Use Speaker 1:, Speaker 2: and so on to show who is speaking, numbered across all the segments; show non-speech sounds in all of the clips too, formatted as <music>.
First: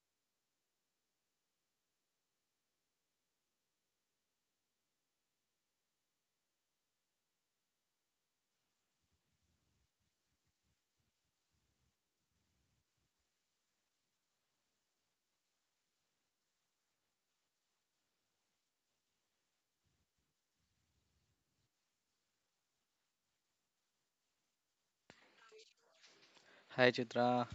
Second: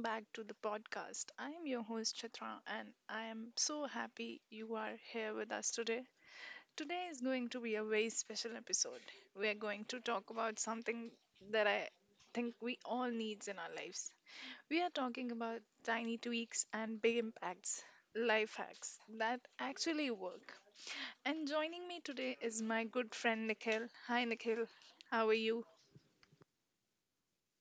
Speaker 1: back to the podcast. I am your host, Chitra, and I am so happy you are here with us today. Today is going to be a very special episode. We are going to talk about something that I think we all needs in our lives. We are talking about tiny tweaks and big impacts, life hacks that actually work. And joining me today is my good friend Nikhil. Hi, Nikhil. How are you?
Speaker 2: Hi Chitra,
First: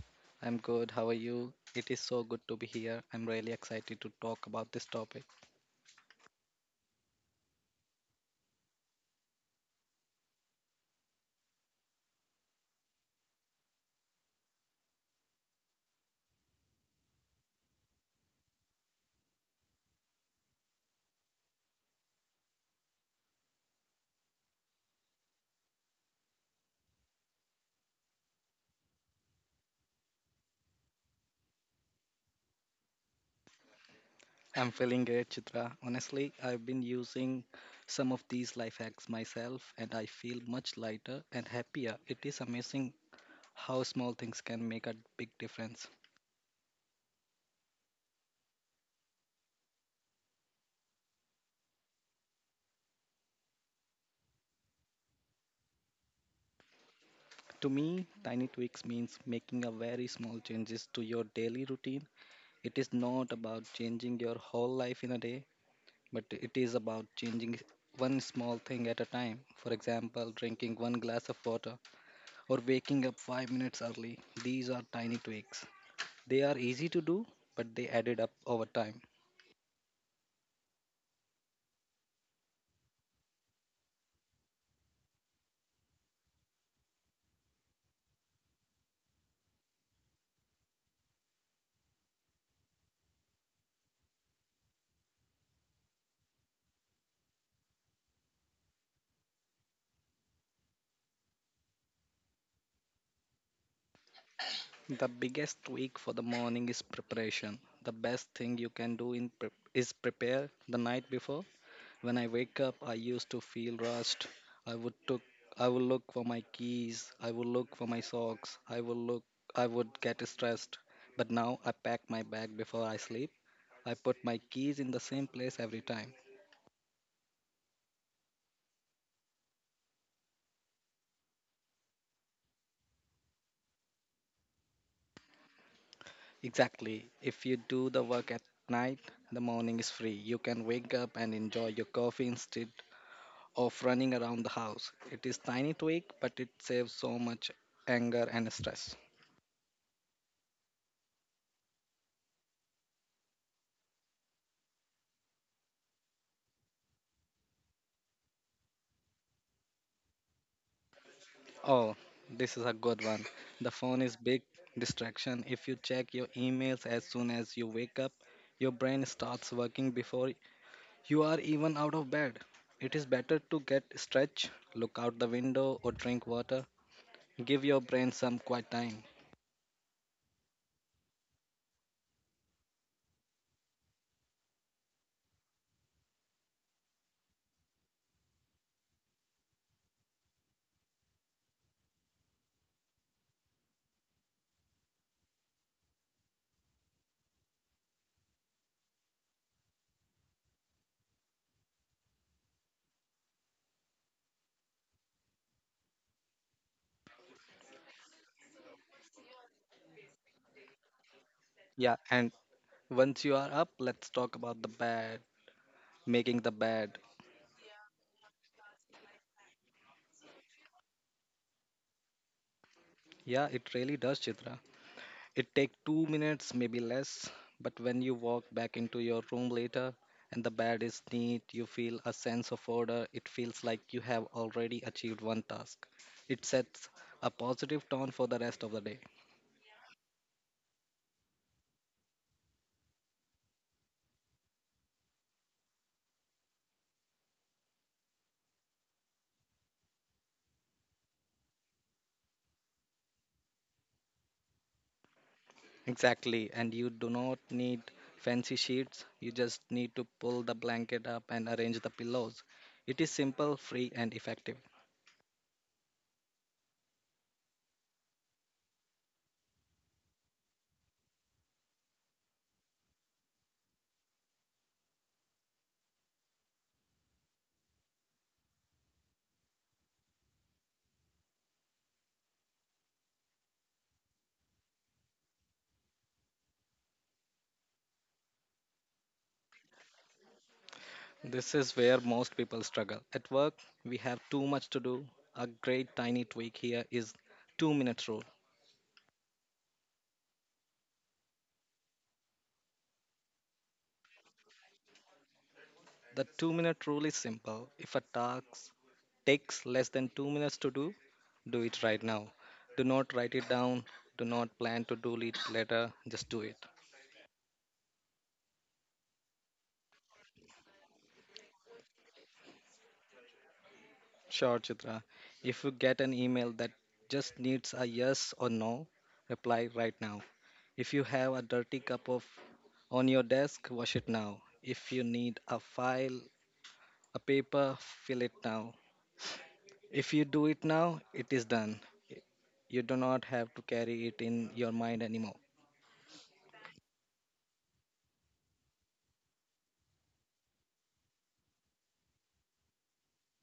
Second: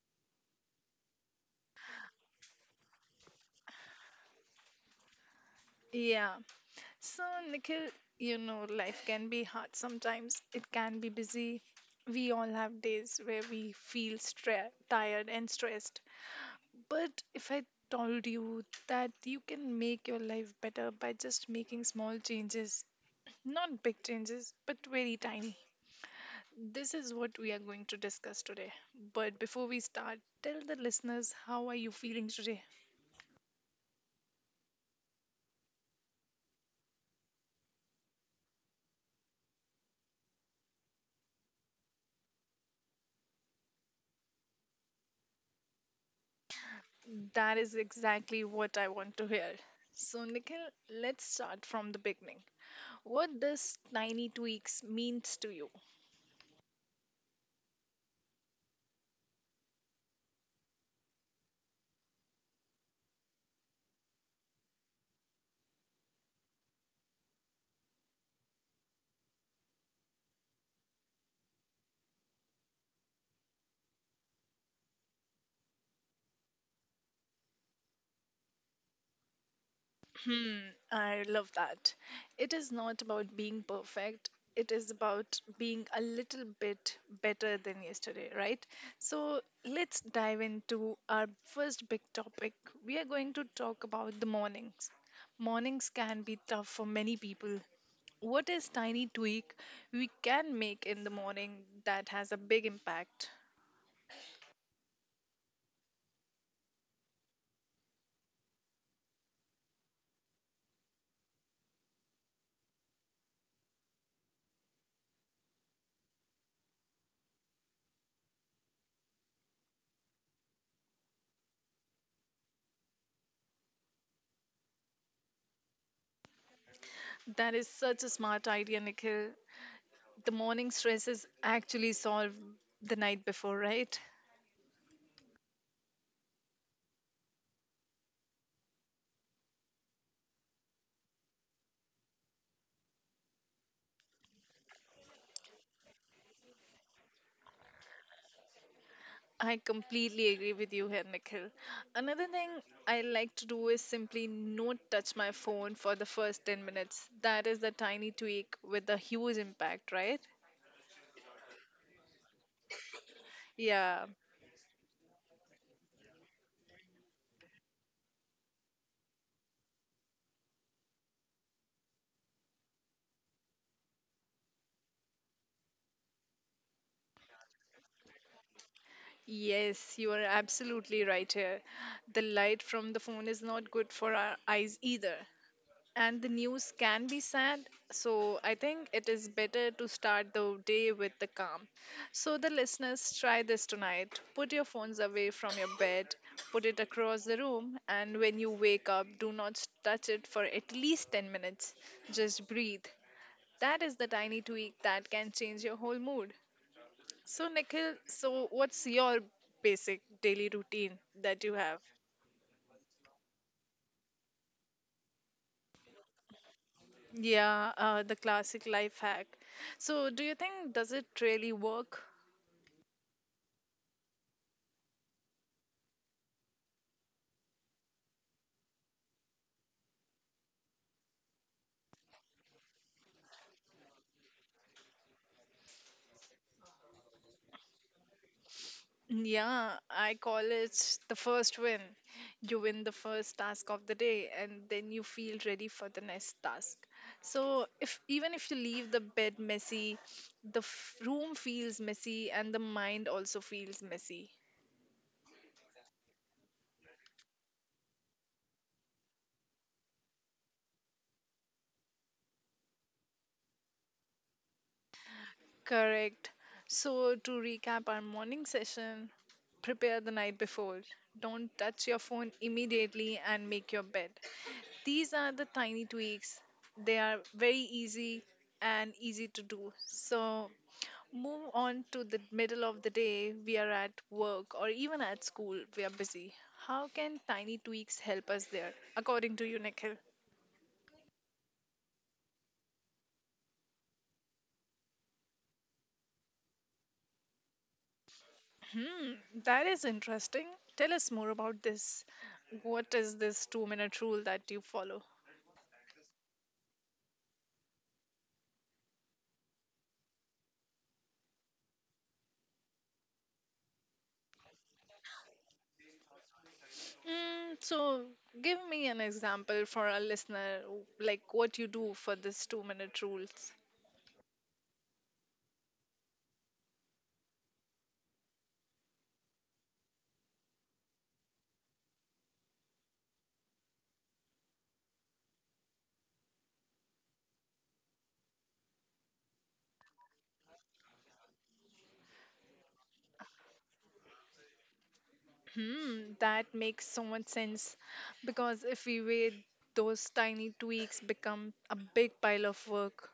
Speaker 2: I'm good. How are you? It is so good to be here. I'm really excited to talk about this topic.
Speaker 1: Yeah. So, Nikhil, you know, life can be hard sometimes. It can be busy. We all have days where we feel tired and stressed. But if I told you that you can make your life better by just making small changes, not big changes, but very tiny. This is what we are going to discuss today. But before we start, tell the listeners how are you feeling today?
Speaker 2: I'm feeling great, Chitra. Honestly, I've been using some of these life hacks myself and I feel much lighter and happier. It is amazing how small things can make a big difference.
Speaker 1: That is exactly what I want to hear. So, Nikhil, let's start from the beginning. What does tiny tweaks means to you?
Speaker 2: To me, tiny tweaks means making a very small changes to your daily routine. It is not about changing your whole life in a day, but it is about changing one small thing at a time. For example, drinking one glass of water or waking up 5 minutes early. These are tiny tweaks. They are easy to do, but they added up over time.
Speaker 1: Hmm, I love that. It is not about being perfect. It is about being a little bit better than yesterday, right? So let's dive into our first big topic. We are going to talk about the mornings. Mornings can be tough for many people. What is tiny tweak we can make in the morning that has a big impact?
Speaker 2: The biggest week for the morning is preparation. The best thing you can do in prep is prepare the night before. When I wake up, I used to feel rushed. I would took I would look for my keys. I would look for my socks. I would get stressed. But now I pack my bag before I sleep. I put my keys in the same place every time.
Speaker 1: That is such a smart idea, Nikhil. The morning stress is actually solved the night before, right?
Speaker 2: Exactly. If you do the work at night, the morning is free. You can wake up and enjoy your coffee instead of running around the house. It is tiny tweak, but it saves so much anger and stress.
Speaker 1: I completely agree with you here, Nikhil. Another thing I like to do is simply not touch my phone for the first 10 minutes. That is the tiny tweak with the huge impact, right?
Speaker 2: Oh, this is a good one. The phone is
Speaker 1: Yeah.
Speaker 2: big distraction. If you check your emails as soon as you wake up, your brain starts working before you are even out of bed. It is better to get stretch, look out the window or drink water. Give your brain some quiet time.
Speaker 1: Yes, you are absolutely right here. The light from the phone is not good for our eyes either, and the news can be sad, so I think it is better to start the day with the calm. So the listeners, try this tonight. Put your phones away from your bed, put it across the room, and when you wake up, do not touch it for at least 10 minutes. Just breathe. That is the tiny tweak that can change your whole mood. So Nikhil, so what's your basic daily routine that you
Speaker 2: Yeah,
Speaker 1: have?
Speaker 2: and once you are up, let's talk about the bed, making the bed.
Speaker 1: Yeah, the classic life hack. So, do you think does it really work?
Speaker 2: Yeah, it really does, Chitra. It takes 2 minutes, maybe less, but when you walk back into your room later and the bed is neat, you feel a sense of order. It feels like you have already achieved one task. It sets a positive tone for the rest of the day.
Speaker 1: Mm, yeah, I call it the first win. You win the first task of the day and then you feel ready for the next task. So, if even if you leave the bed messy, the room feels messy and the mind also feels messy.
Speaker 2: Exactly, and you do not need fancy sheets, you just need to pull the blanket up and arrange the pillows. It is simple, free, and effective.
Speaker 1: Correct. So, to recap our morning session, prepare the night before. Don't touch your phone immediately and make your bed. These are the tiny tweaks. They are very easy and easy to do. So, move on to the middle of the day. We are at work or even at school. We are busy. How can tiny tweaks help us there, according to you, Nikhil?
Speaker 2: This is where most people struggle. At work, we have too much to do. A great tiny tweak here is 2-minute rule.
Speaker 1: Hmm, that is interesting. Tell us more about this. What is this 2 minute rule that you follow?
Speaker 2: The 2-minute rule is simple. If a task takes less than 2 minutes to do, do it right now. Do not write it down. Do not plan to do it later. Just do it.
Speaker 1: Mm, so, give me an example for a listener, like what you do for this 2 minute rules.
Speaker 2: Sure, Chitra. If you get an email that just needs a yes or no, reply right now. If you have a dirty cup of on your desk, wash it now. If you need a file, a paper, fill it now. If you do it now, it is done. You do not have to carry it in your mind anymore.
Speaker 1: Hmm, that makes so much sense, because if we wait, those tiny tweaks become a big pile of work.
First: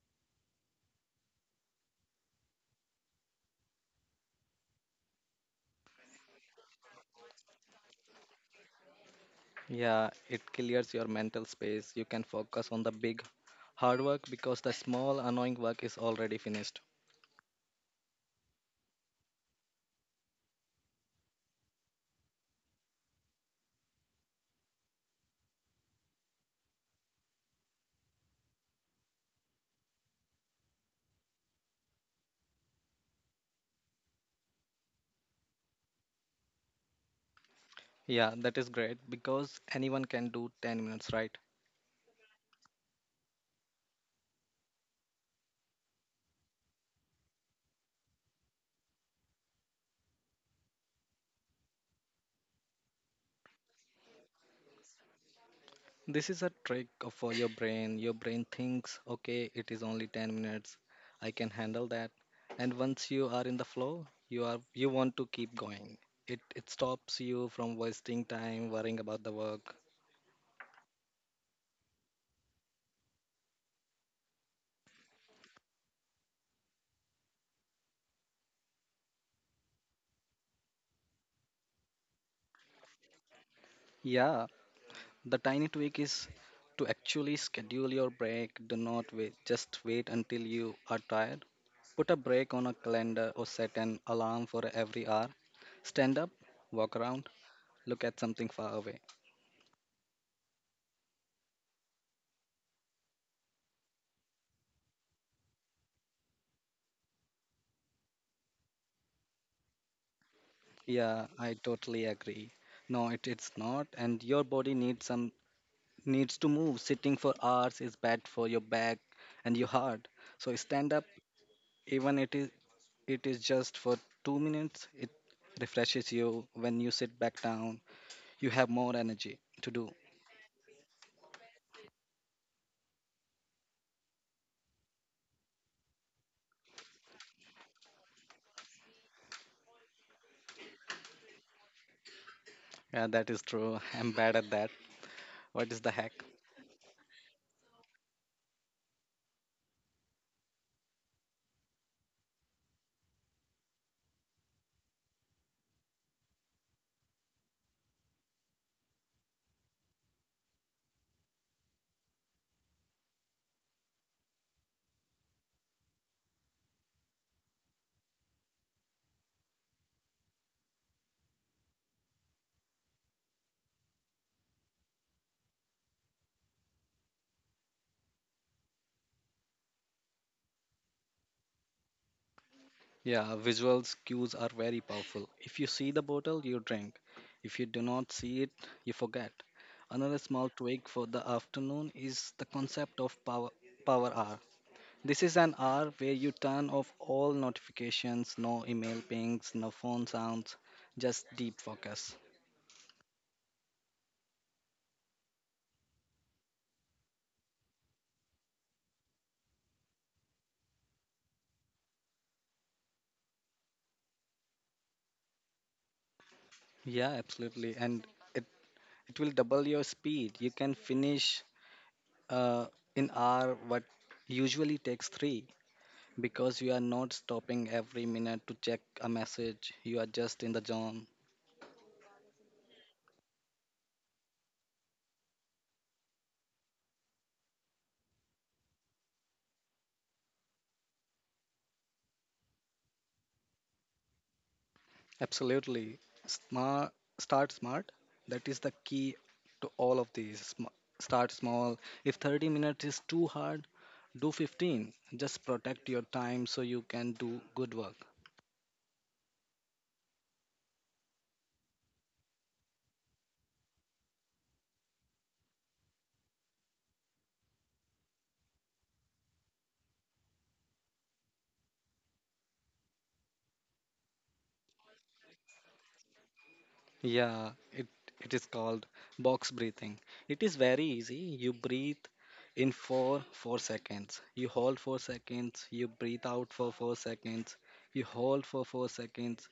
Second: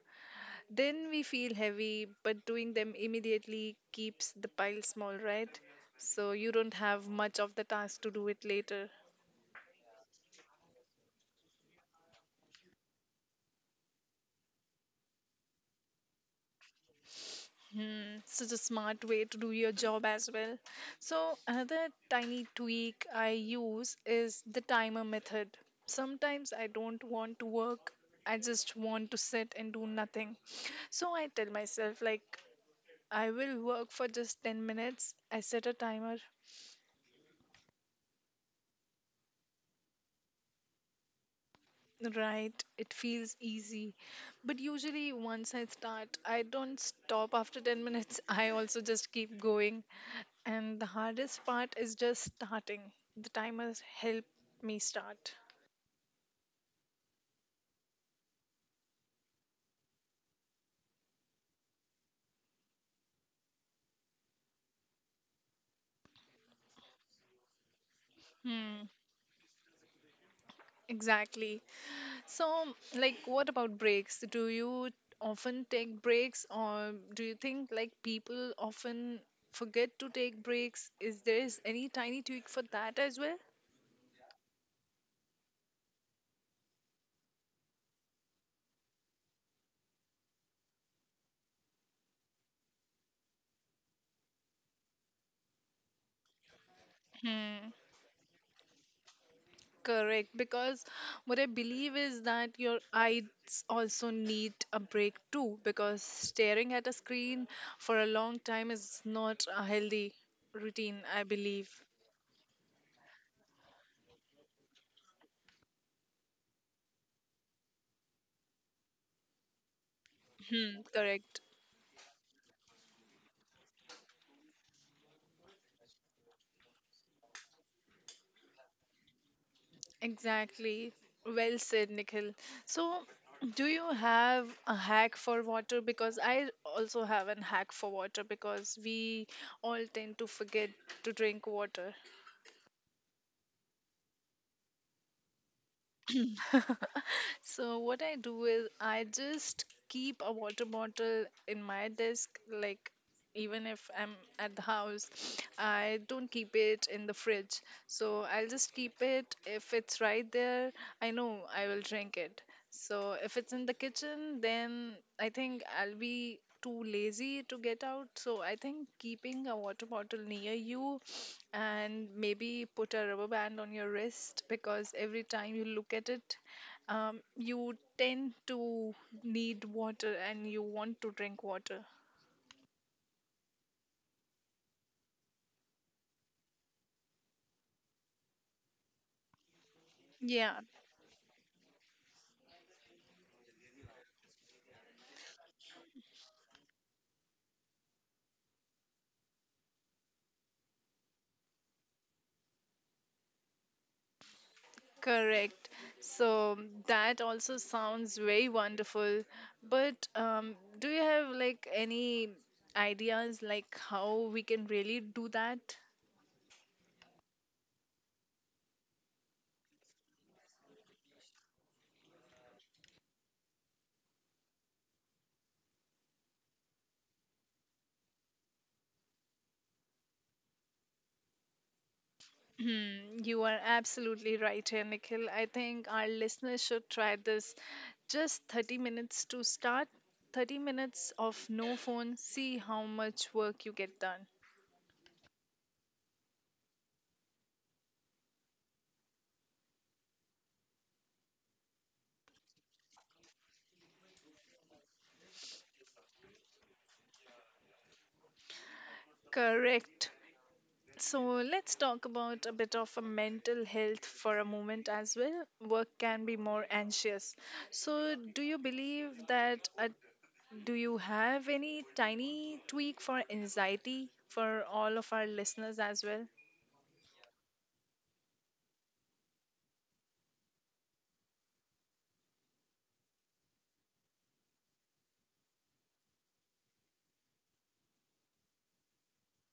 Speaker 1: Then we feel heavy, but doing them immediately keeps the pile small, right? So you don't have much of the task to do it later.
Speaker 2: Yeah, it clears your mental space. You can focus on the big hard work because the small annoying work is already finished.
Speaker 1: Hmm, such a smart way to do your job as well. So, another tiny tweak I use is the timer method. Sometimes I don't want to work, I just want to sit and do nothing. So, I tell myself, like, I will work for just 10 minutes. I set a timer.
Speaker 2: Yeah, that is great because anyone can do 10 minutes, right?
Speaker 1: Right, it feels easy. But usually, once I start, I don't stop after 10 minutes. <laughs> I also just keep going. And the hardest part is just starting. The timers help me start.
Speaker 2: This is a trick for your brain. Your brain thinks, okay, it is only 10 minutes. I can handle that. And once you are in the flow, you want to keep going. It stops you from wasting time
Speaker 1: Hmm,
Speaker 2: worrying about the work.
Speaker 1: exactly. So, like, what about breaks? Do you often take breaks, or do you think like people often forget to take breaks? Is there is any tiny tweak for that as well?
Speaker 2: Yeah, the tiny tweak is to actually schedule your break. Do not wait, just wait until you are tired. Put a break on a calendar or set an alarm for every hour. Stand up, walk around,
Speaker 1: Hmm.
Speaker 2: look at something far away.
Speaker 1: Correct, because what I believe is that your eyes also need a break too, because staring at a screen for a long time is not a healthy routine, I
Speaker 2: Yeah, I
Speaker 1: believe.
Speaker 2: totally agree. No, it's not, and your body needs to move. Sitting for hours is bad for your back and your heart. So
Speaker 1: Hmm,
Speaker 2: stand up,
Speaker 1: correct.
Speaker 2: even it is just for 2 minutes. It refreshes you when you sit back down, you have more energy to do.
Speaker 1: Exactly. Well said, Nikhil. So, do you have a hack for water? Because I also have a hack for water because we all tend to forget to drink water.
Speaker 2: Yeah, that is true. <laughs> I'm bad at that. What is the hack?
Speaker 1: So what I do is I just keep a water bottle in my desk, like, even if I'm at the house, I don't keep it in the fridge. So I'll just keep it. If it's right there, I know I will drink it. So if it's in the kitchen, then I think I'll be too lazy to get out. So I think keeping a water bottle near you and maybe put a rubber band on your wrist, because every time you look at it, you tend to need water and you want to drink water.
Speaker 2: Yeah, visuals cues are very powerful. If you see the bottle, you drink. If you do not see it, you forget. Another small
Speaker 1: Yeah.
Speaker 2: tweak for the afternoon is the concept of power hour. This is an hour where you turn off all notifications, no email pings, no phone sounds, just deep focus.
Speaker 1: Correct. So that also sounds very wonderful. But do you have like any ideas like how we can really do that?
Speaker 2: Yeah, absolutely. And it, it will double your speed. You can finish uh, in our what usually takes three because you are not stopping every minute to check a message. You are just in the zone.
Speaker 1: Hmm, you are absolutely right here, Nikhil. I think our listeners should try this. Just 30 minutes to start, 30 minutes of no phone, see how much work you get done.
Speaker 2: Absolutely. Smart, start smart. That is the key to all of these. Start small. If 30 minutes is too hard, do 15. Just protect your time so you can do good work.
Speaker 1: Correct. So let's talk about a bit of a mental health for a moment as well. Work can be more anxious. So do you believe that do you have any tiny tweak for anxiety for all of our listeners as well?
Speaker 2: Yeah, it is called box breathing. It is very easy. You breathe in for 4 seconds. You hold 4 seconds. You breathe out for 4 seconds. You hold for 4 seconds.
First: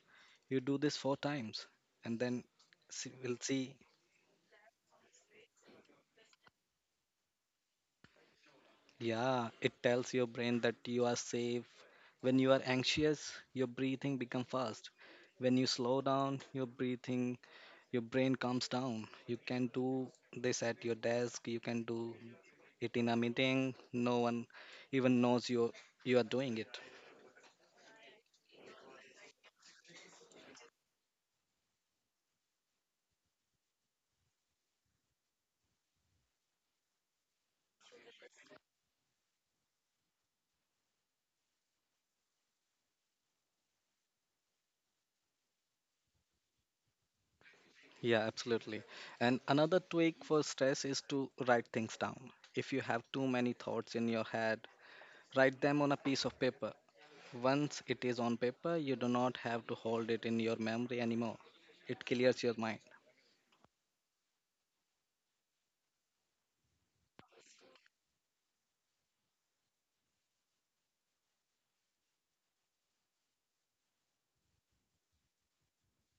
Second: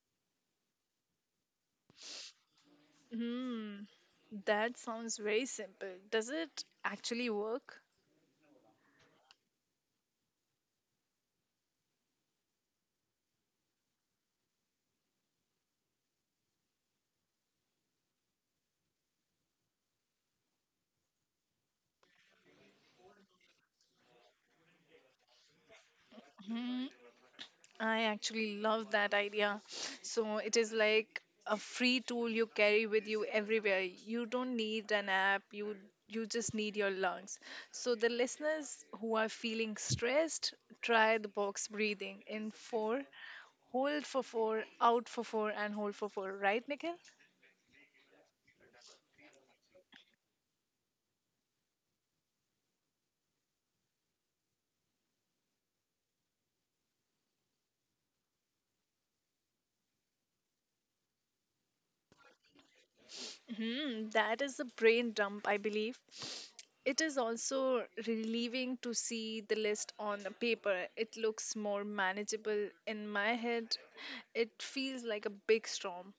Speaker 2: You do this 4 times. And then see, we'll see.
Speaker 1: Hmm. That sounds very simple. Does it actually work?
Speaker 2: Yeah, it tells your brain that you are safe. When you are anxious, your breathing becomes fast. When you slow down your breathing, your brain calms down. You can do this at your desk, you can do it in a meeting. No one even knows you are doing it.
Speaker 1: I actually love that idea. So it is like a free tool you carry with you everywhere. You don't need an app. You just need your lungs. So the listeners who are feeling stressed, try the box breathing in four, hold for four, out for four, and hold for four. Right, Nikhil?
Speaker 2: Yeah, absolutely. And another tweak for stress is to write things down. If you have too many thoughts in your head, write them on a piece of paper. Once it is on paper, you do not have to hold it in your memory anymore. It clears your mind.
Speaker 1: Hmm, that is a brain dump, I believe. It is also relieving to see the list on the paper. It looks more manageable in my head. It feels like a big storm.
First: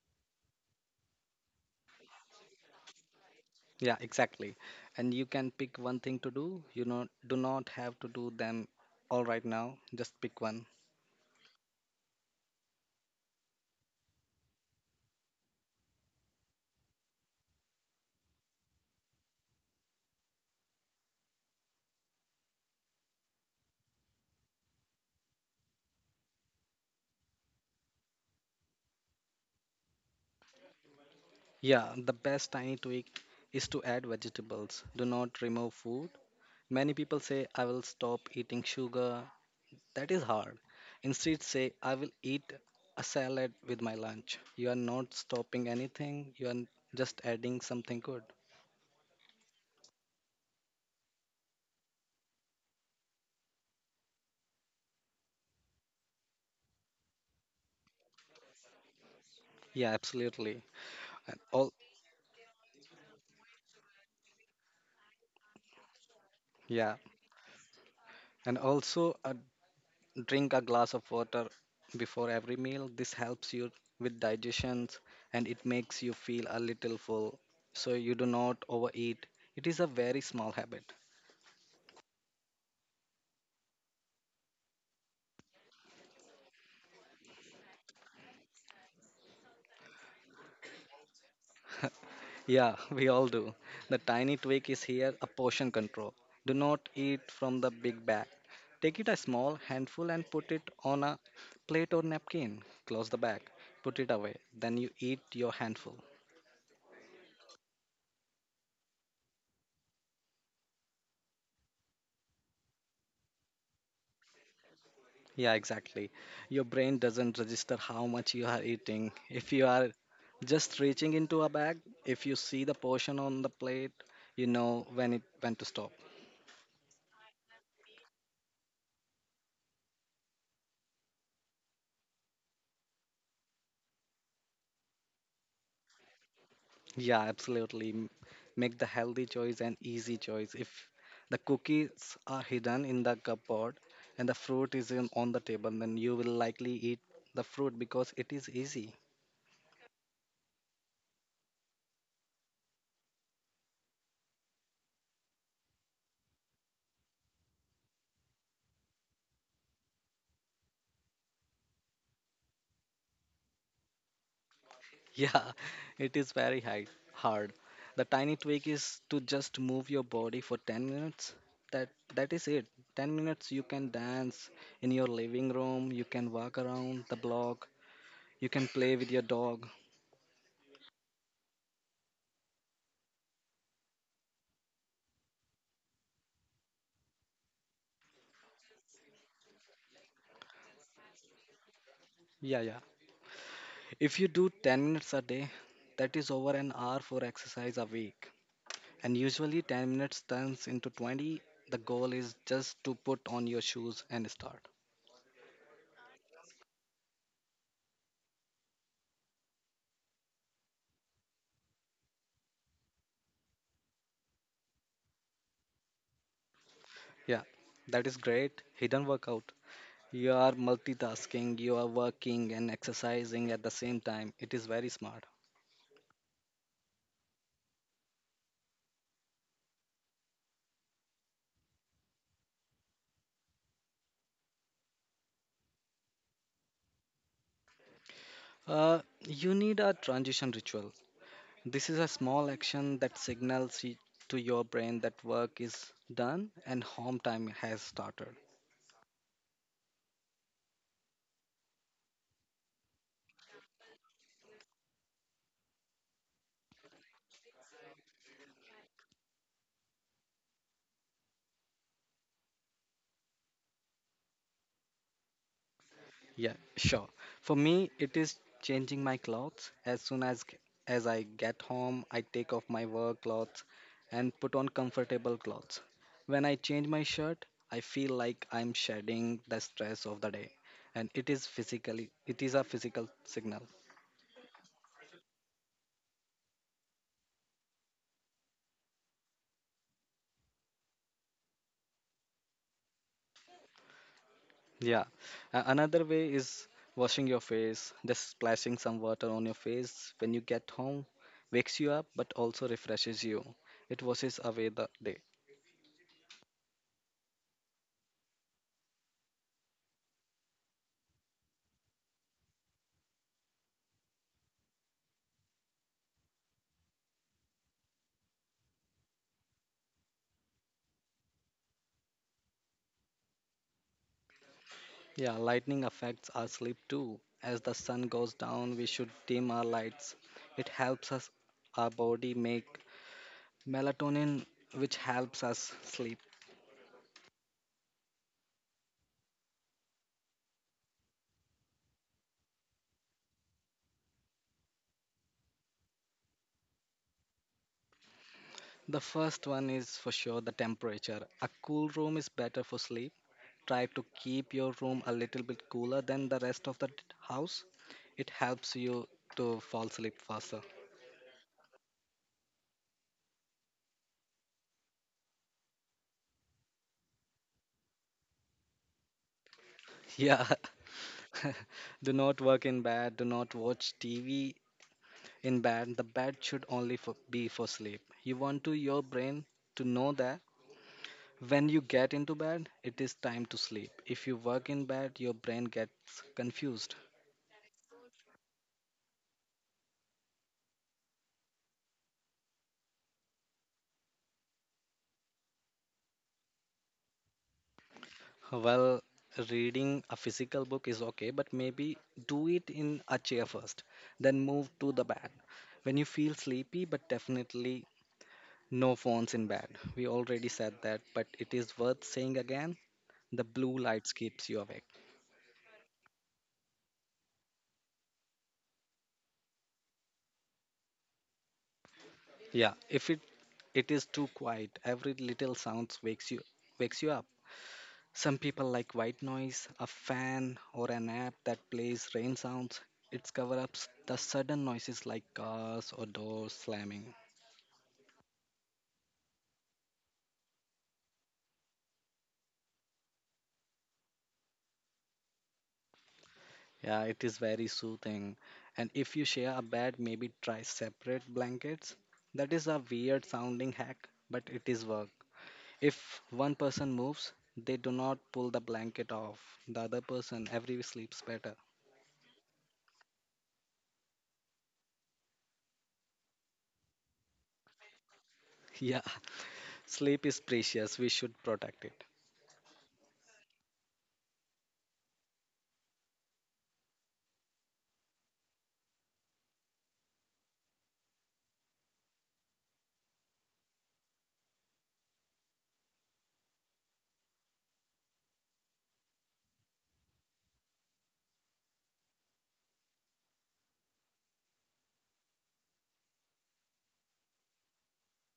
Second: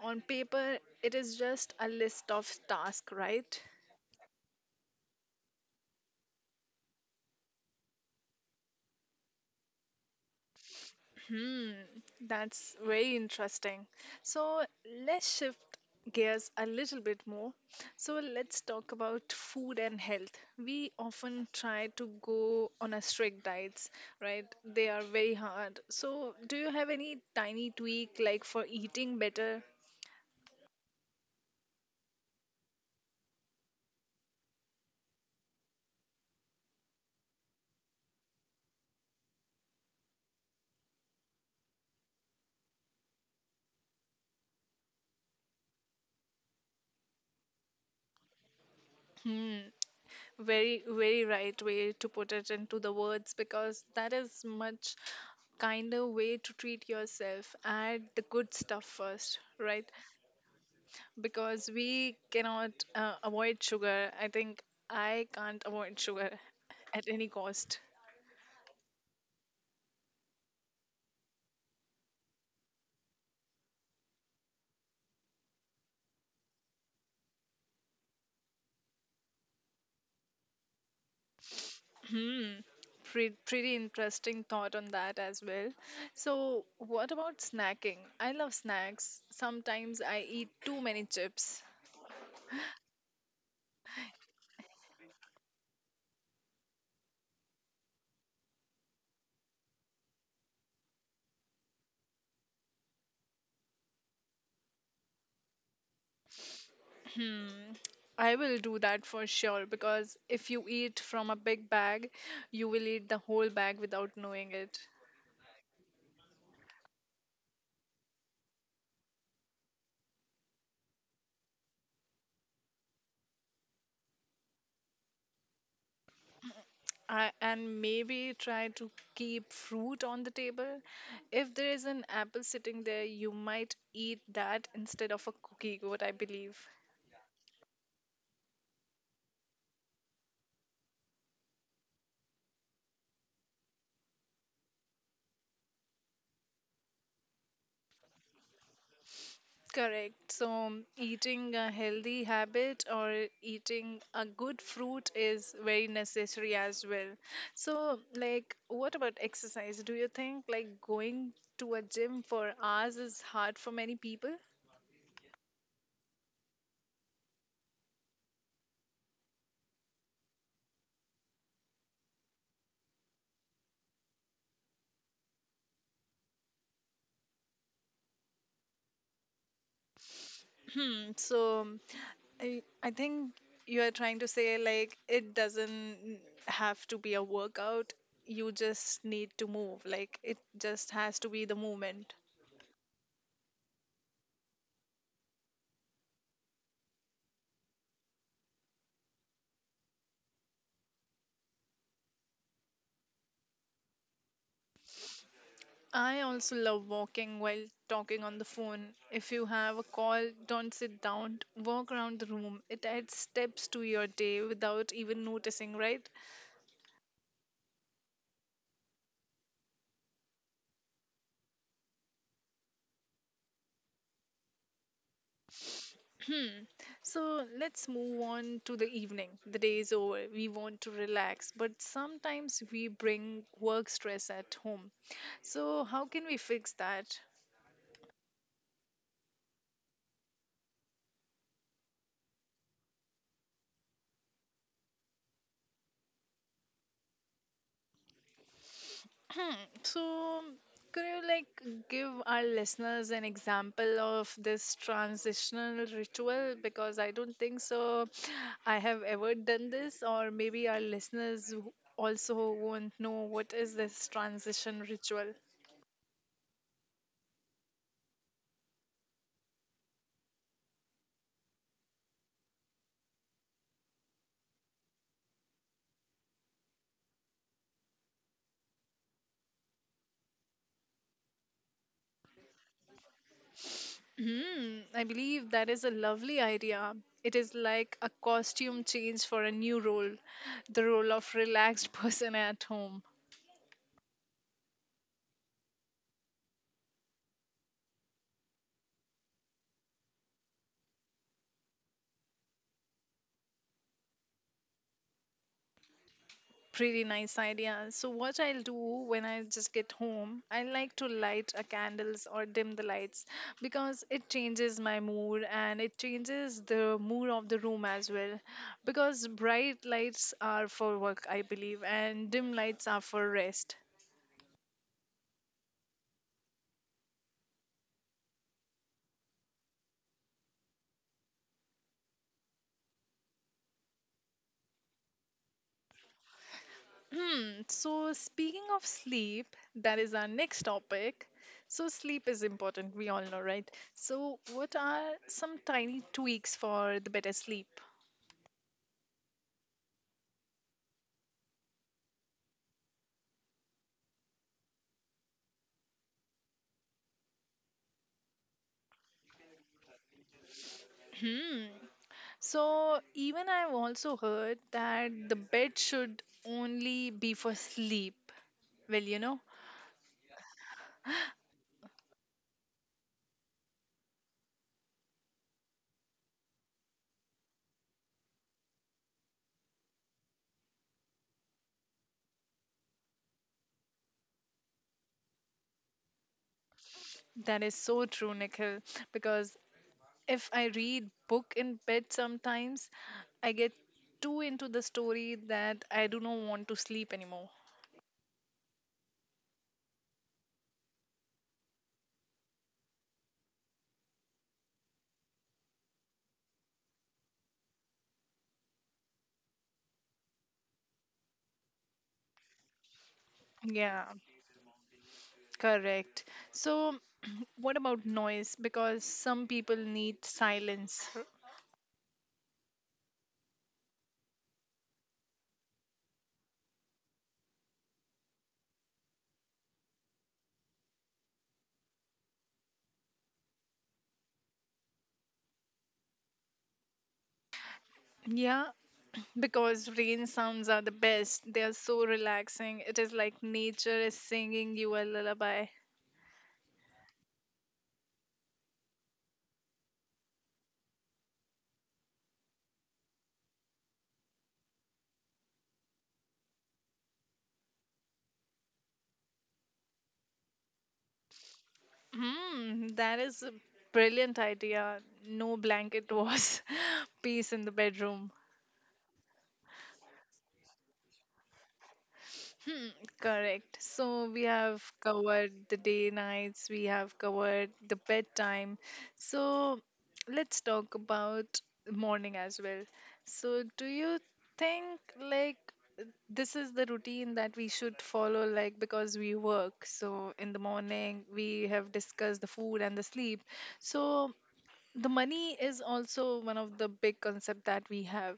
Speaker 1: On paper, it is just a list of tasks, right?
Speaker 2: Yeah, exactly. And you can pick one thing to do. Do not have to do them all right now. Just pick one.
Speaker 1: Hmm, that's very interesting. So let's shift gears a little bit more. So let's talk about food and health. We often try to go on a strict diets, right? They are very hard. So do you have any tiny tweak like for eating better?
Speaker 2: Yeah, the best tiny tweak is to add vegetables. Do not remove food. Many people say, I will stop eating sugar. That is hard. Instead, say, I will eat a salad with my lunch. You are not stopping anything, you are just adding something good.
Speaker 1: Hmm, very very right way to put it into the words, because that is much kinder way to treat yourself. Add the good stuff first, right?
Speaker 2: Yeah, absolutely. And
Speaker 1: Because
Speaker 2: all,
Speaker 1: we cannot avoid sugar. I think I can't avoid sugar
Speaker 2: yeah.
Speaker 1: <laughs> at any cost.
Speaker 2: And also, drink a glass of water before every meal. This helps you with digestion and it makes you feel a little full so you do not overeat. It is a very small habit.
Speaker 1: Hmm. Pretty, pretty interesting thought on that as well. So, what about snacking? I love snacks. Sometimes I eat too many chips.
Speaker 2: Yeah, <laughs> we all do. The tiny tweak is here a portion control. Do not eat from the big bag. Take it a small handful and put it on a plate or napkin. Close the bag, put it away. Then you eat your handful.
Speaker 1: Hmm. I will do that for sure, because if you eat from a big bag, you will eat the whole bag without knowing it.
Speaker 2: Yeah, exactly. Your brain doesn't register how much you are eating. If you are just reaching into a bag, if you see the portion on the plate, you know when to stop.
Speaker 1: And maybe try to keep fruit on the table. If there is an apple sitting there, you might eat that instead of a cookie, what I believe.
Speaker 2: Yeah, absolutely. Make the healthy choice an easy choice. If the cookies are hidden in the cupboard and the fruit is on the table, then you will likely eat the fruit because it is easy.
Speaker 1: Correct. So, eating a healthy habit or eating a good fruit is very necessary as well. So, like, what about exercise? Do you think like going to a gym for hours is hard for many people?
Speaker 2: Yeah, <laughs> it is very hard. The tiny tweak is to just move your body for 10 minutes. That that is it. 10 minutes you can dance in your living room, you can walk around the block, you can play with your dog.
Speaker 1: Hmm, so I think you are trying to say like it doesn't have to be a workout. You just need to move. Like it just has to be the movement.
Speaker 2: Yeah, yeah. If you do 10 minutes a day, that is over an hour for exercise a week. And usually 10 minutes turns into 20. The goal is just to put on your shoes and start.
Speaker 1: I also love walking while talking on the phone. If you have a call, don't sit down. Walk around the room. It adds steps to your day without even noticing, right?
Speaker 2: Yeah, that is great hidden workout. You are multitasking, you are working and exercising at the same time. It is very smart.
Speaker 1: Hmm. So let's move on to the evening. The day is over. We want to relax, but sometimes we bring work stress at home. So how can we fix that? <clears throat>
Speaker 2: Uh, you need a transition ritual. This is a small action that signals to your brain that work is done and home time has started.
Speaker 1: Hmm. So could you like give our listeners an example of this transitional ritual? Because I don't think so. I have ever done this, or maybe our listeners also won't know what is this transition ritual.
Speaker 2: Yeah, sure. For me, it is changing my clothes. As soon as I get home, I take off my work clothes and put on comfortable clothes. When I change my shirt, I feel like I'm shedding the stress of the day, and it is a physical signal.
Speaker 1: Hmm, I believe that is a lovely idea. It is like a costume change for a new role, the role of relaxed <laughs> person at home.
Speaker 2: Yeah. Another way is washing your face, just splashing some water on your face when you get home wakes you up but also refreshes you. It washes away the day.
Speaker 1: Pretty nice idea. So what I'll do when I just get home, I like to light a candles or dim the lights because it changes my mood and it changes the mood of the room as well. Because bright lights are for work, I believe, and dim lights are for rest.
Speaker 2: Yeah, lightning affects our sleep too. As the sun goes down, we should dim our lights. It helps us our body make melatonin which helps us sleep.
Speaker 1: Hmm. So, speaking of sleep, that is our next topic. So, sleep is important, we all know, right? So, what are some tiny tweaks for the better sleep?
Speaker 2: The first one is for sure the temperature. A cool room is better for sleep. Try to keep your room a little bit cooler than the rest of the house. It helps you to fall asleep faster.
Speaker 1: So, even I've also heard that the bed should only be for sleep. Well, you know,
Speaker 2: Yeah. <laughs> Do not work in bed, do not watch TV in bed. The bed should be for sleep. You want to your brain to know that when you get into bed, it is time to sleep. If you work in bed, your brain gets confused.
Speaker 1: that is so true, Nikhil, because if I read book in bed sometimes, I get too into the story that I do not want to sleep anymore.
Speaker 2: Well, reading a physical book is okay, but maybe do it in a chair first, then move to the bed. When you feel sleepy, but definitely no phones in bed. We already said that, but it is worth saying again. The blue
Speaker 1: Yeah.
Speaker 2: lights keeps you awake.
Speaker 1: Correct. So, what about noise? Because some people need silence.
Speaker 2: Yeah, if it is too quiet, every little sounds wakes you up. Some people like white noise, a fan or an app that plays rain sounds. It's cover ups the sudden noises like cars or doors slamming.
Speaker 1: Yeah, because rain sounds are the best. They are so relaxing. It is like nature is singing you a lullaby.
Speaker 2: Yeah, it is very soothing. And if you share a bed, maybe try separate blankets. That is a weird sounding hack, but it is work. If one person moves, they do not pull the blanket off. The other person every sleeps better.
Speaker 1: That is a brilliant idea. No blanket was <laughs> peace in the bedroom.
Speaker 2: <laughs> Yeah. Sleep is precious. We should protect it.
Speaker 1: Correct. So we have covered the day nights, we have covered the bedtime. So let's talk about morning as well. So do you think like this is the routine that we should follow like because we work. So in the morning we have discussed the food and the sleep. So the money is also one of the big concept that we have,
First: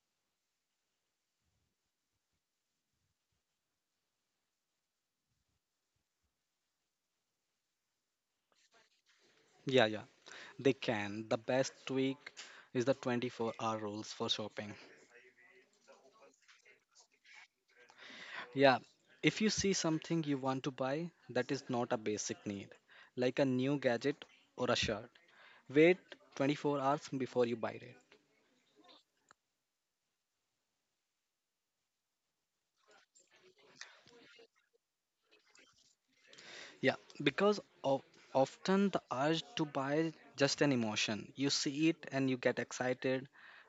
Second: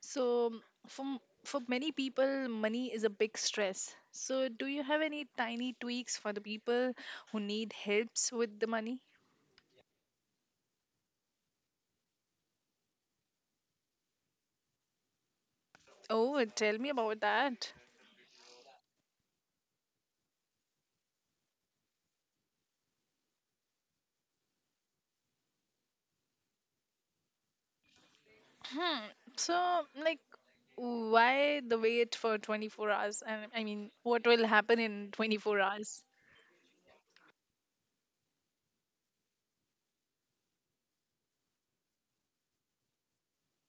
Speaker 1: so for many people money is a big stress, so do you have any tiny tweaks for the people who need helps with the money?
Speaker 2: Yeah, yeah. They can. The best tweak is the 24-hour rules for shopping.
Speaker 1: Oh, tell me about that.
Speaker 2: Yeah. If you see something you want to buy that is not a basic need, like a new gadget or a shirt, wait 24 hours before you buy it.
Speaker 1: hmm so like, why the wait for 24 hours? And I mean, what will happen in 24 hours?
Speaker 2: Yeah, because of often the urge to buy just an emotion. You see it and you get excited,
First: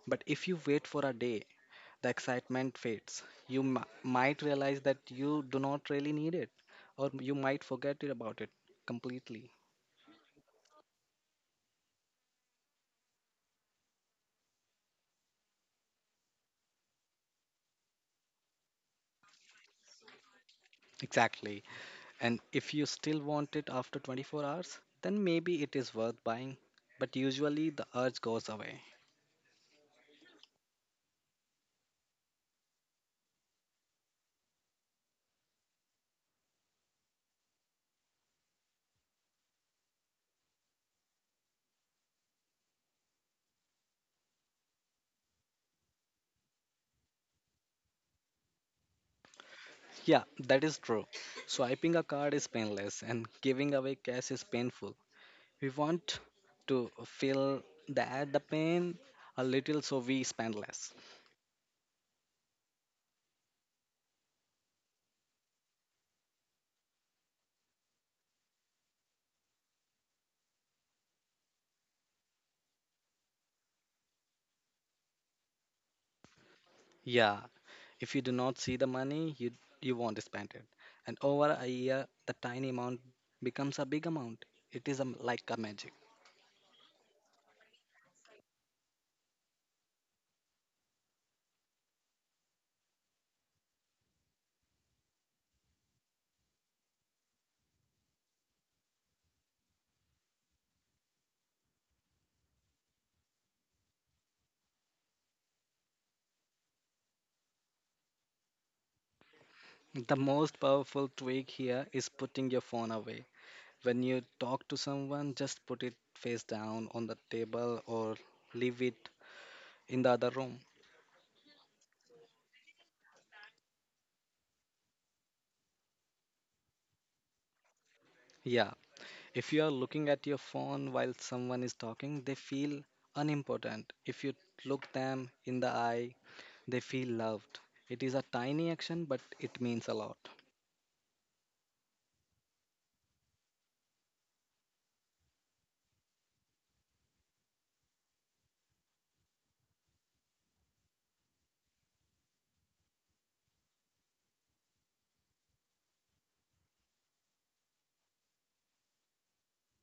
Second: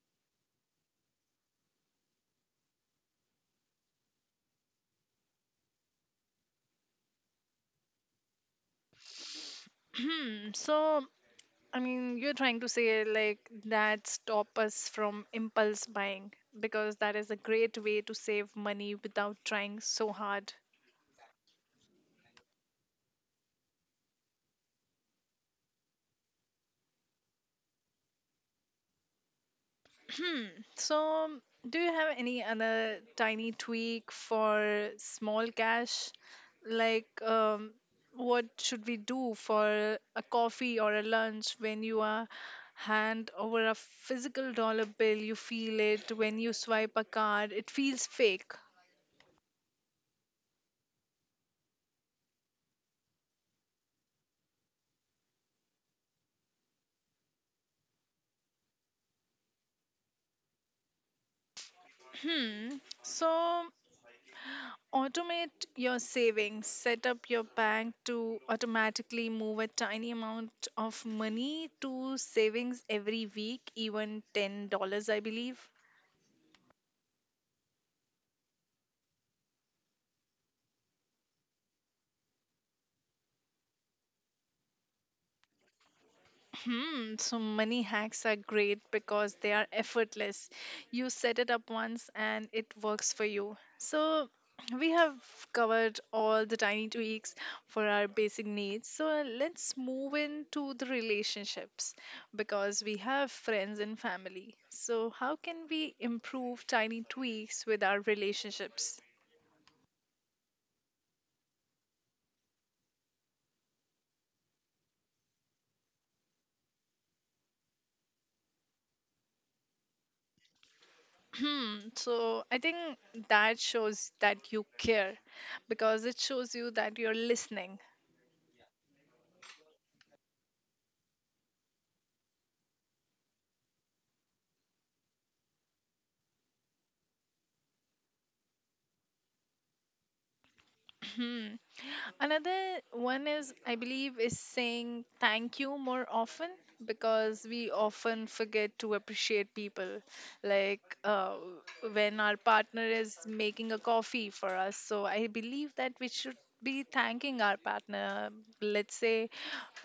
Speaker 2: but if you wait for a day, the excitement fades. You might realize that you do not really need it, or you might forget it about it completely.
Speaker 1: Hmm. So I mean, you're trying to say like that stop us from impulse buying, because that is a great way to save money without trying so hard.
Speaker 2: Exactly. And if you still want it after 24 hours, then maybe it is worth buying. But usually the urge goes away.
Speaker 1: So, do you have any other tiny tweak for small cash? Like, what should we do for a coffee or a lunch when you are hand over a physical dollar bill? You feel it when you swipe a card, it feels fake.
Speaker 2: Yeah, that is true. Swiping a card is painless and giving away cash is painful. We want to feel that the pain a little so we spend less.
Speaker 1: Hmm. So, automate your savings. Set up your bank to automatically move a tiny amount of money to savings every week, even $10, I believe.
Speaker 2: Yeah, if you do not see the money, you won't spend it. And over a year, the tiny amount becomes a big amount. It is a, like a magic.
Speaker 1: Hmm, so money hacks are great because they are effortless. You set it up once and it works for you. So <clears throat> we have covered all the tiny tweaks for our basic needs. So let's move into the relationships because we have friends and family. So how can we improve tiny tweaks with our relationships?
Speaker 2: The most powerful tweak here is putting your phone away. When you talk to someone, just put it face down on the table or leave it in the other room.
Speaker 1: Hmm, so I think that shows that you care because it shows you that you're listening.
Speaker 2: Yeah, if you are looking at your phone while someone is talking, they feel unimportant. If you look them in the eye, they feel loved. It is a tiny action, but it means a lot.
Speaker 1: Another one is, I believe, is saying thank you more often because we often forget to appreciate people. Like when our partner is making a coffee for us. So I believe that we should be thanking our partner. Let's say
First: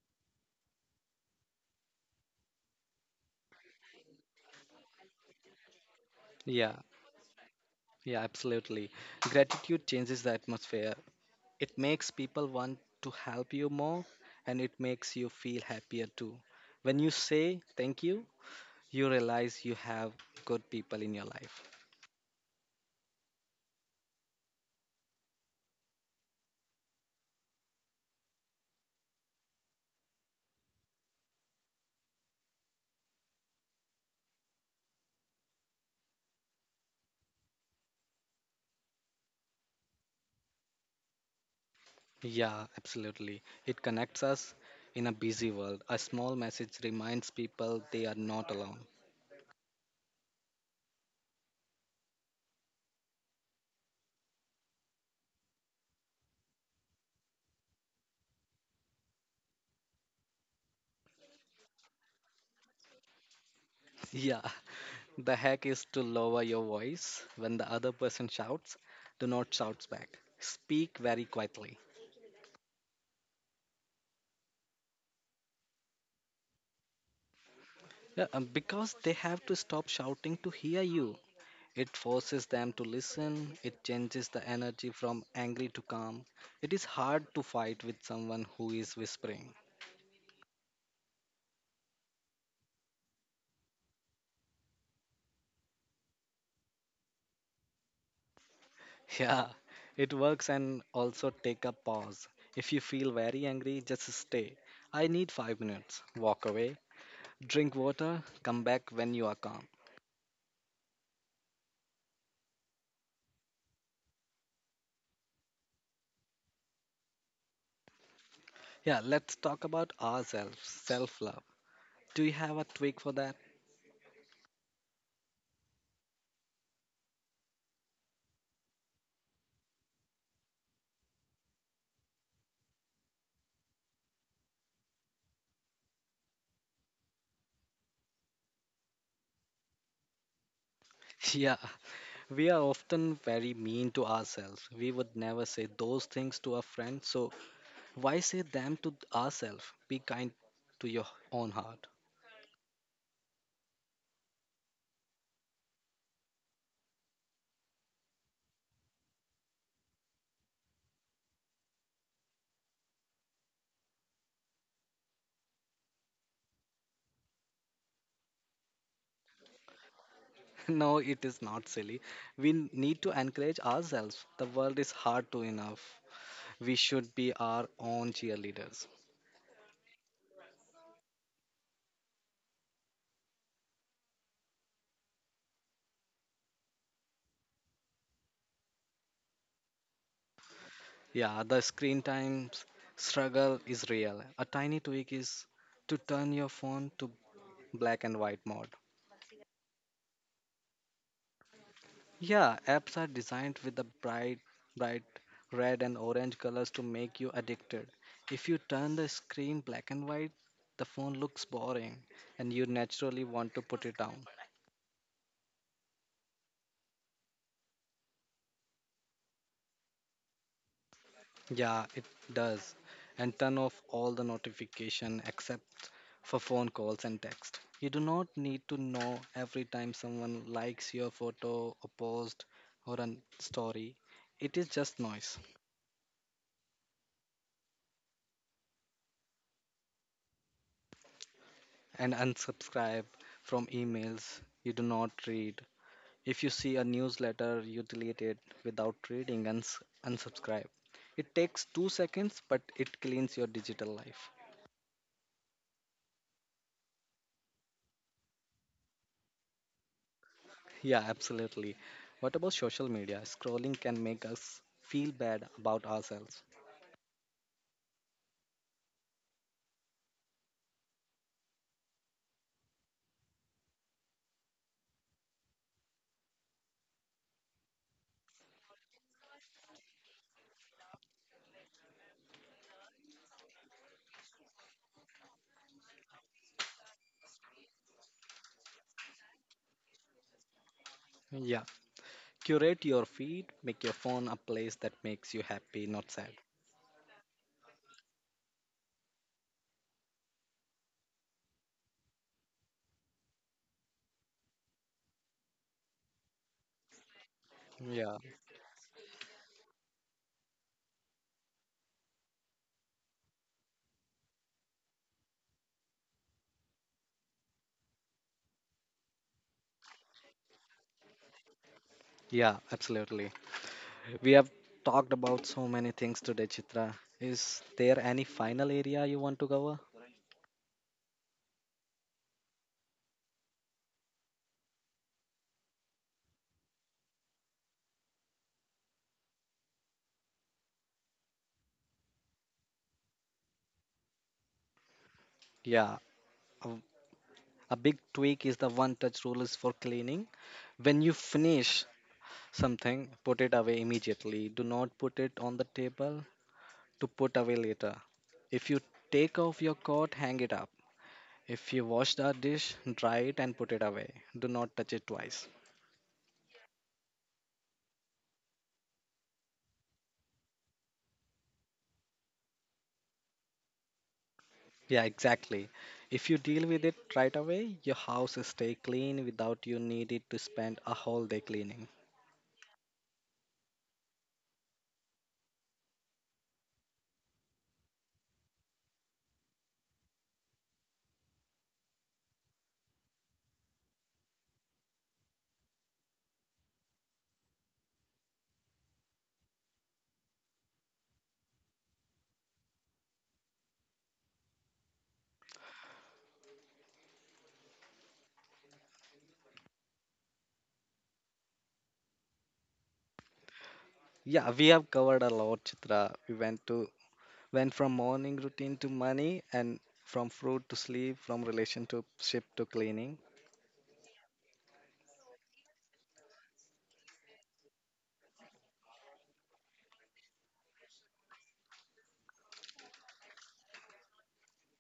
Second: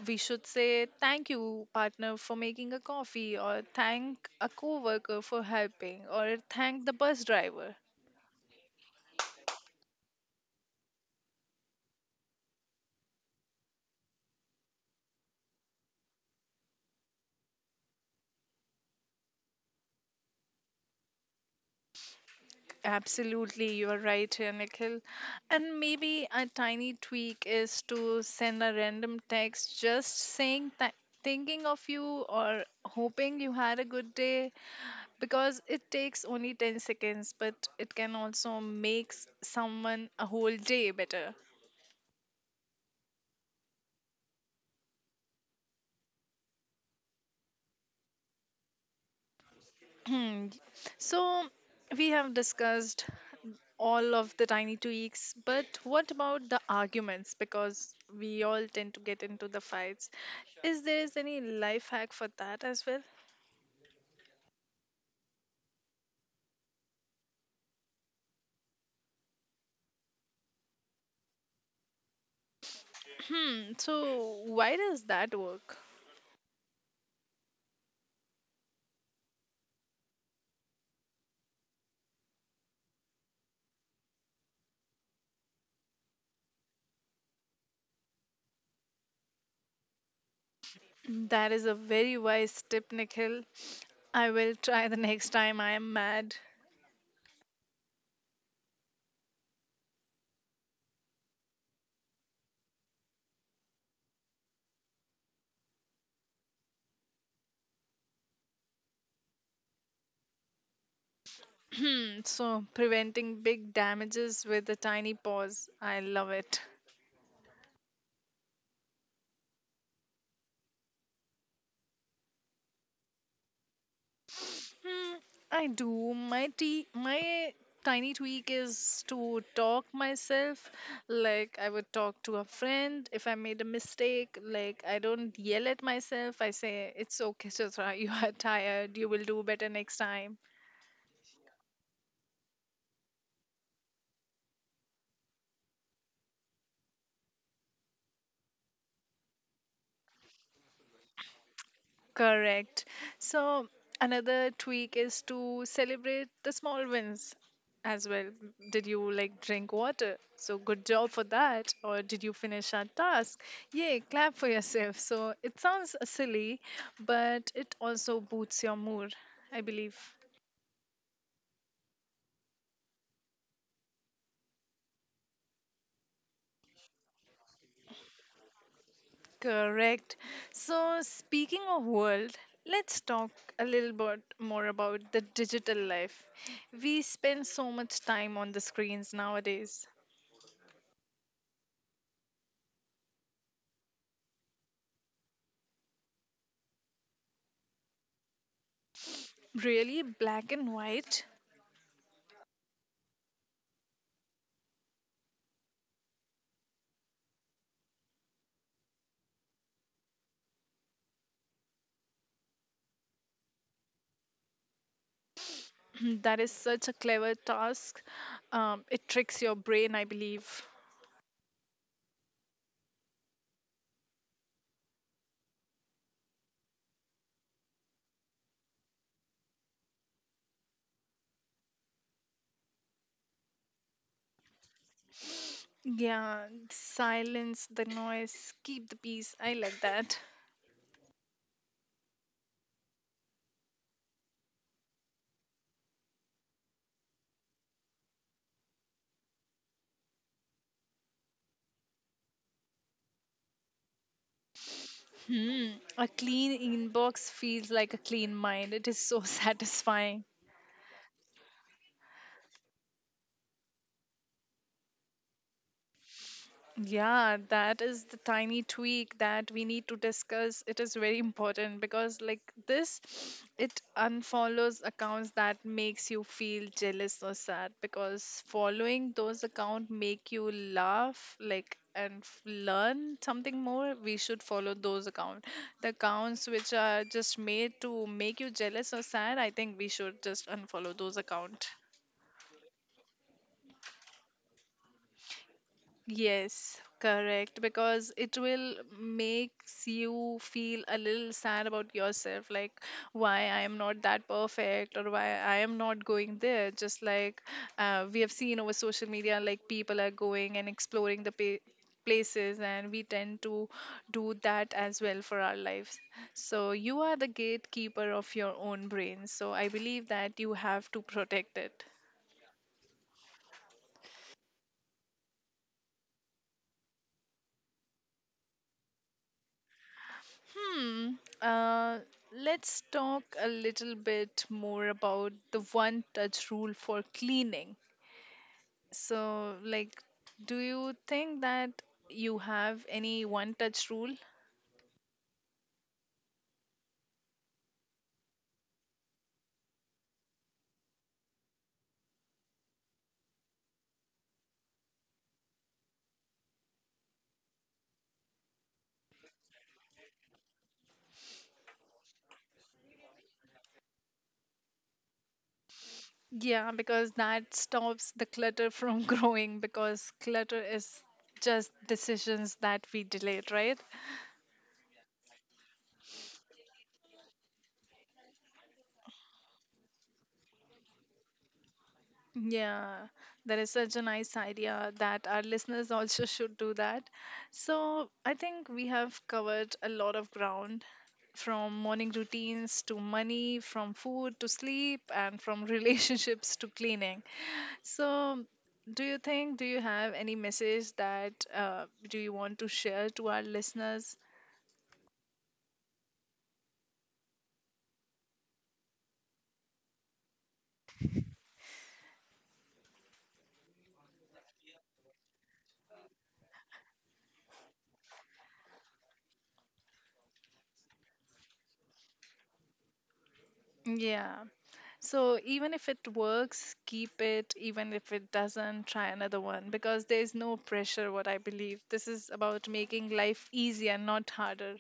Speaker 1: we should say thank you, partner, for making a coffee, or thank a coworker for helping, or
Speaker 2: Yeah,
Speaker 1: thank the bus driver.
Speaker 2: yeah, absolutely. Gratitude changes the atmosphere. It makes people want to help you more and it makes you feel happier too. When you say thank you, you realize you have good people in your life.
Speaker 1: Absolutely, you are right here, Nikhil. And maybe a tiny tweak is to send a random text just saying that thinking of you or hoping you had a good day, because it takes only 10 seconds, but it can also make someone a whole day better.
Speaker 2: Yeah, absolutely. It connects us in a busy world. A small message reminds people they are not alone. <laughs>
Speaker 1: Hmm. So we have discussed all of the tiny tweaks, but what about the arguments? Because we all tend to get into the fights. Is there is any life hack for that as well?
Speaker 2: Yeah, the hack is to lower your voice when the other person shouts. Do not shout back. Speak very quietly.
Speaker 1: Hmm. So why does that work?
Speaker 2: Yeah, because they have to stop shouting to hear you. It forces them to listen. It changes the energy from angry to calm. It is hard to fight with someone who is whispering.
Speaker 1: That is a very wise tip, Nikhil. I will try the next time I am mad.
Speaker 2: Yeah, it works and also take a pause. If you feel very angry, just stay. I need 5 minutes. Walk away, drink water, come back when you are calm.
Speaker 1: <clears throat> So preventing big damages with a tiny pause. I love it.
Speaker 2: Yeah, let's talk about ourselves, self love. Do you have a tweak for that?
Speaker 1: Hmm, I do. My tiny tweak is to talk myself. Like I would talk to a friend if I made a mistake. Like I don't yell at myself. I say it's okay, Chitra. <laughs> You are tired. You will do better next time.
Speaker 2: <laughs> Yeah, we are often very mean to ourselves. We would never say those things to a friend, so why say them to ourselves? Be kind to your own heart.
Speaker 1: Correct. So another tweak is to celebrate the small wins as well. Did you like drink water? So good job for that. Or did you finish our task? Yay, clap for yourself. So it sounds silly, but it also boosts your mood, I believe.
Speaker 2: <laughs> No, it is not silly. We need to encourage ourselves. The world is hard to enough. We should be our own cheerleaders.
Speaker 1: Correct. So speaking of world, let's talk a little bit more about the digital life. We spend so much time on the screens nowadays.
Speaker 2: Yeah, the screen time s- struggle is real. A tiny tweak is to turn your phone to black and white mode.
Speaker 1: Really, black and white?
Speaker 2: Yeah, apps are designed with the bright red and orange colors to make you addicted. If you turn the screen black and white, the phone looks boring and you naturally want to put it down.
Speaker 1: <clears throat> That is such a clever task. It tricks your brain, I believe.
Speaker 2: Yeah, it does. And turn off all the notification except for phone calls and text. You do not need to know every time someone likes your photo, a post, or a story. It is just noise.
Speaker 1: Yeah, silence the noise, keep the peace. I like that.
Speaker 2: And unsubscribe from emails you do not read. If you see a newsletter, you delete it without reading and unsubscribe. It takes 2 seconds, but it cleans your digital life.
Speaker 1: Hmm, a clean inbox feels like a clean mind. It is so <laughs> satisfying.
Speaker 2: Yeah, absolutely. What about social media? Scrolling can make us feel bad about ourselves.
Speaker 1: Yeah, that is the tiny tweak that we need to discuss. It is very important because like this, it unfollows accounts that makes you feel jealous or sad, because following those accounts make you laugh like learn something more. We should follow those accounts. The accounts which are just made to make you jealous or sad, I think we should just unfollow those
Speaker 2: Yeah,
Speaker 1: accounts.
Speaker 2: curate your feed, make your phone a place that makes you happy, not sad.
Speaker 1: Yes, correct. Because it will makes you feel a little sad about yourself, like why I am not that perfect or why I am not going there. Just like,
Speaker 2: Yeah,
Speaker 1: we have seen over social media, like people are going and exploring places, and we tend to do that as well for our lives. So you are the gatekeeper of your own brain. So I believe that you have to protect it.
Speaker 2: yeah, absolutely. We have talked about so many things today, Chitra. Is there any final area you want to cover?
Speaker 1: Hmm. Uh, let's talk a little bit more about the one touch rule for cleaning. So, like, do you think that you have any one touch rule?
Speaker 2: Yeah, a, a big tweak is the one touch rule is for cleaning. When you finish something, put it away immediately. Do not put it on the table, to put away later. If you take off your coat, hang it up. If you wash the dish, dry it and put it away. Do not touch it twice.
Speaker 1: Yeah, because that stops the clutter from <laughs> growing, because clutter is just decisions that we delayed, right?
Speaker 2: Yeah, exactly. If you deal with it right away, your house will stay clean without you needed to spend a whole day cleaning.
Speaker 1: Yeah, that is such a nice idea that our listeners also <laughs> should do that. So, I think we have covered a lot of ground from morning routines to money, from food to sleep, and from <laughs> relationships to cleaning. So, do you have any message that do you want to share to our listeners?
Speaker 2: Yeah, we have covered a lot, Chitra. We went from morning routine to money and from fruit to sleep, from relationship to cleaning.
Speaker 1: Yeah. So even if it works, keep it. Even if it doesn't, try another one, because there's no pressure, what I believe. This is about making life easier, not harder.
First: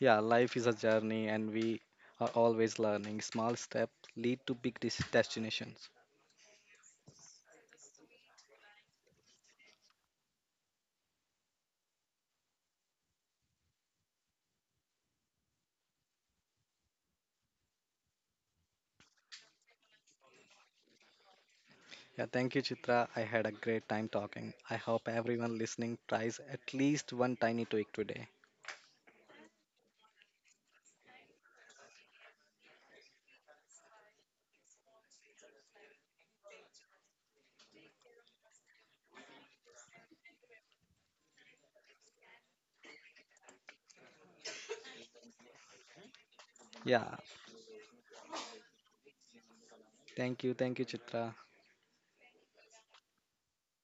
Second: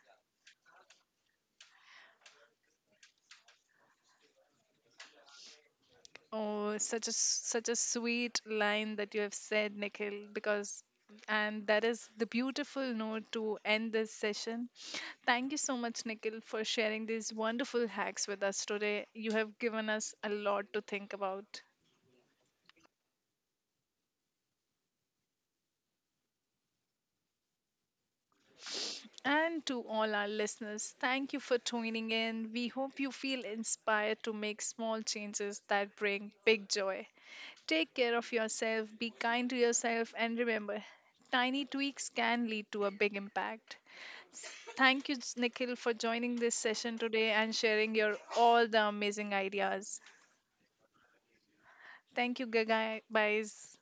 Speaker 2: Yeah, life is a journey and we are always learning. Small steps lead to big destinations.
Speaker 1: Oh, such a such a sweet line that you have said, Nikhil, because and that is the beautiful note to end this session. Thank you so much, Nikhil, for sharing these wonderful hacks with us today. You have given us a lot to think about.
Speaker 2: Yeah, thank you, Chitra. I had a great time talking. I hope everyone listening tries at least one tiny tweak today.
Speaker 1: And to all our listeners, thank you for tuning in. We hope you feel inspired to make small changes that bring big joy. Take care of yourself, be kind to yourself, and remember, tiny tweaks can lead to a big impact. Thank you, Nikhil, for joining this session
Speaker 2: Yeah,
Speaker 1: today and sharing your all the amazing ideas.
Speaker 2: thank you, Chitra.
Speaker 1: Thank you, guys.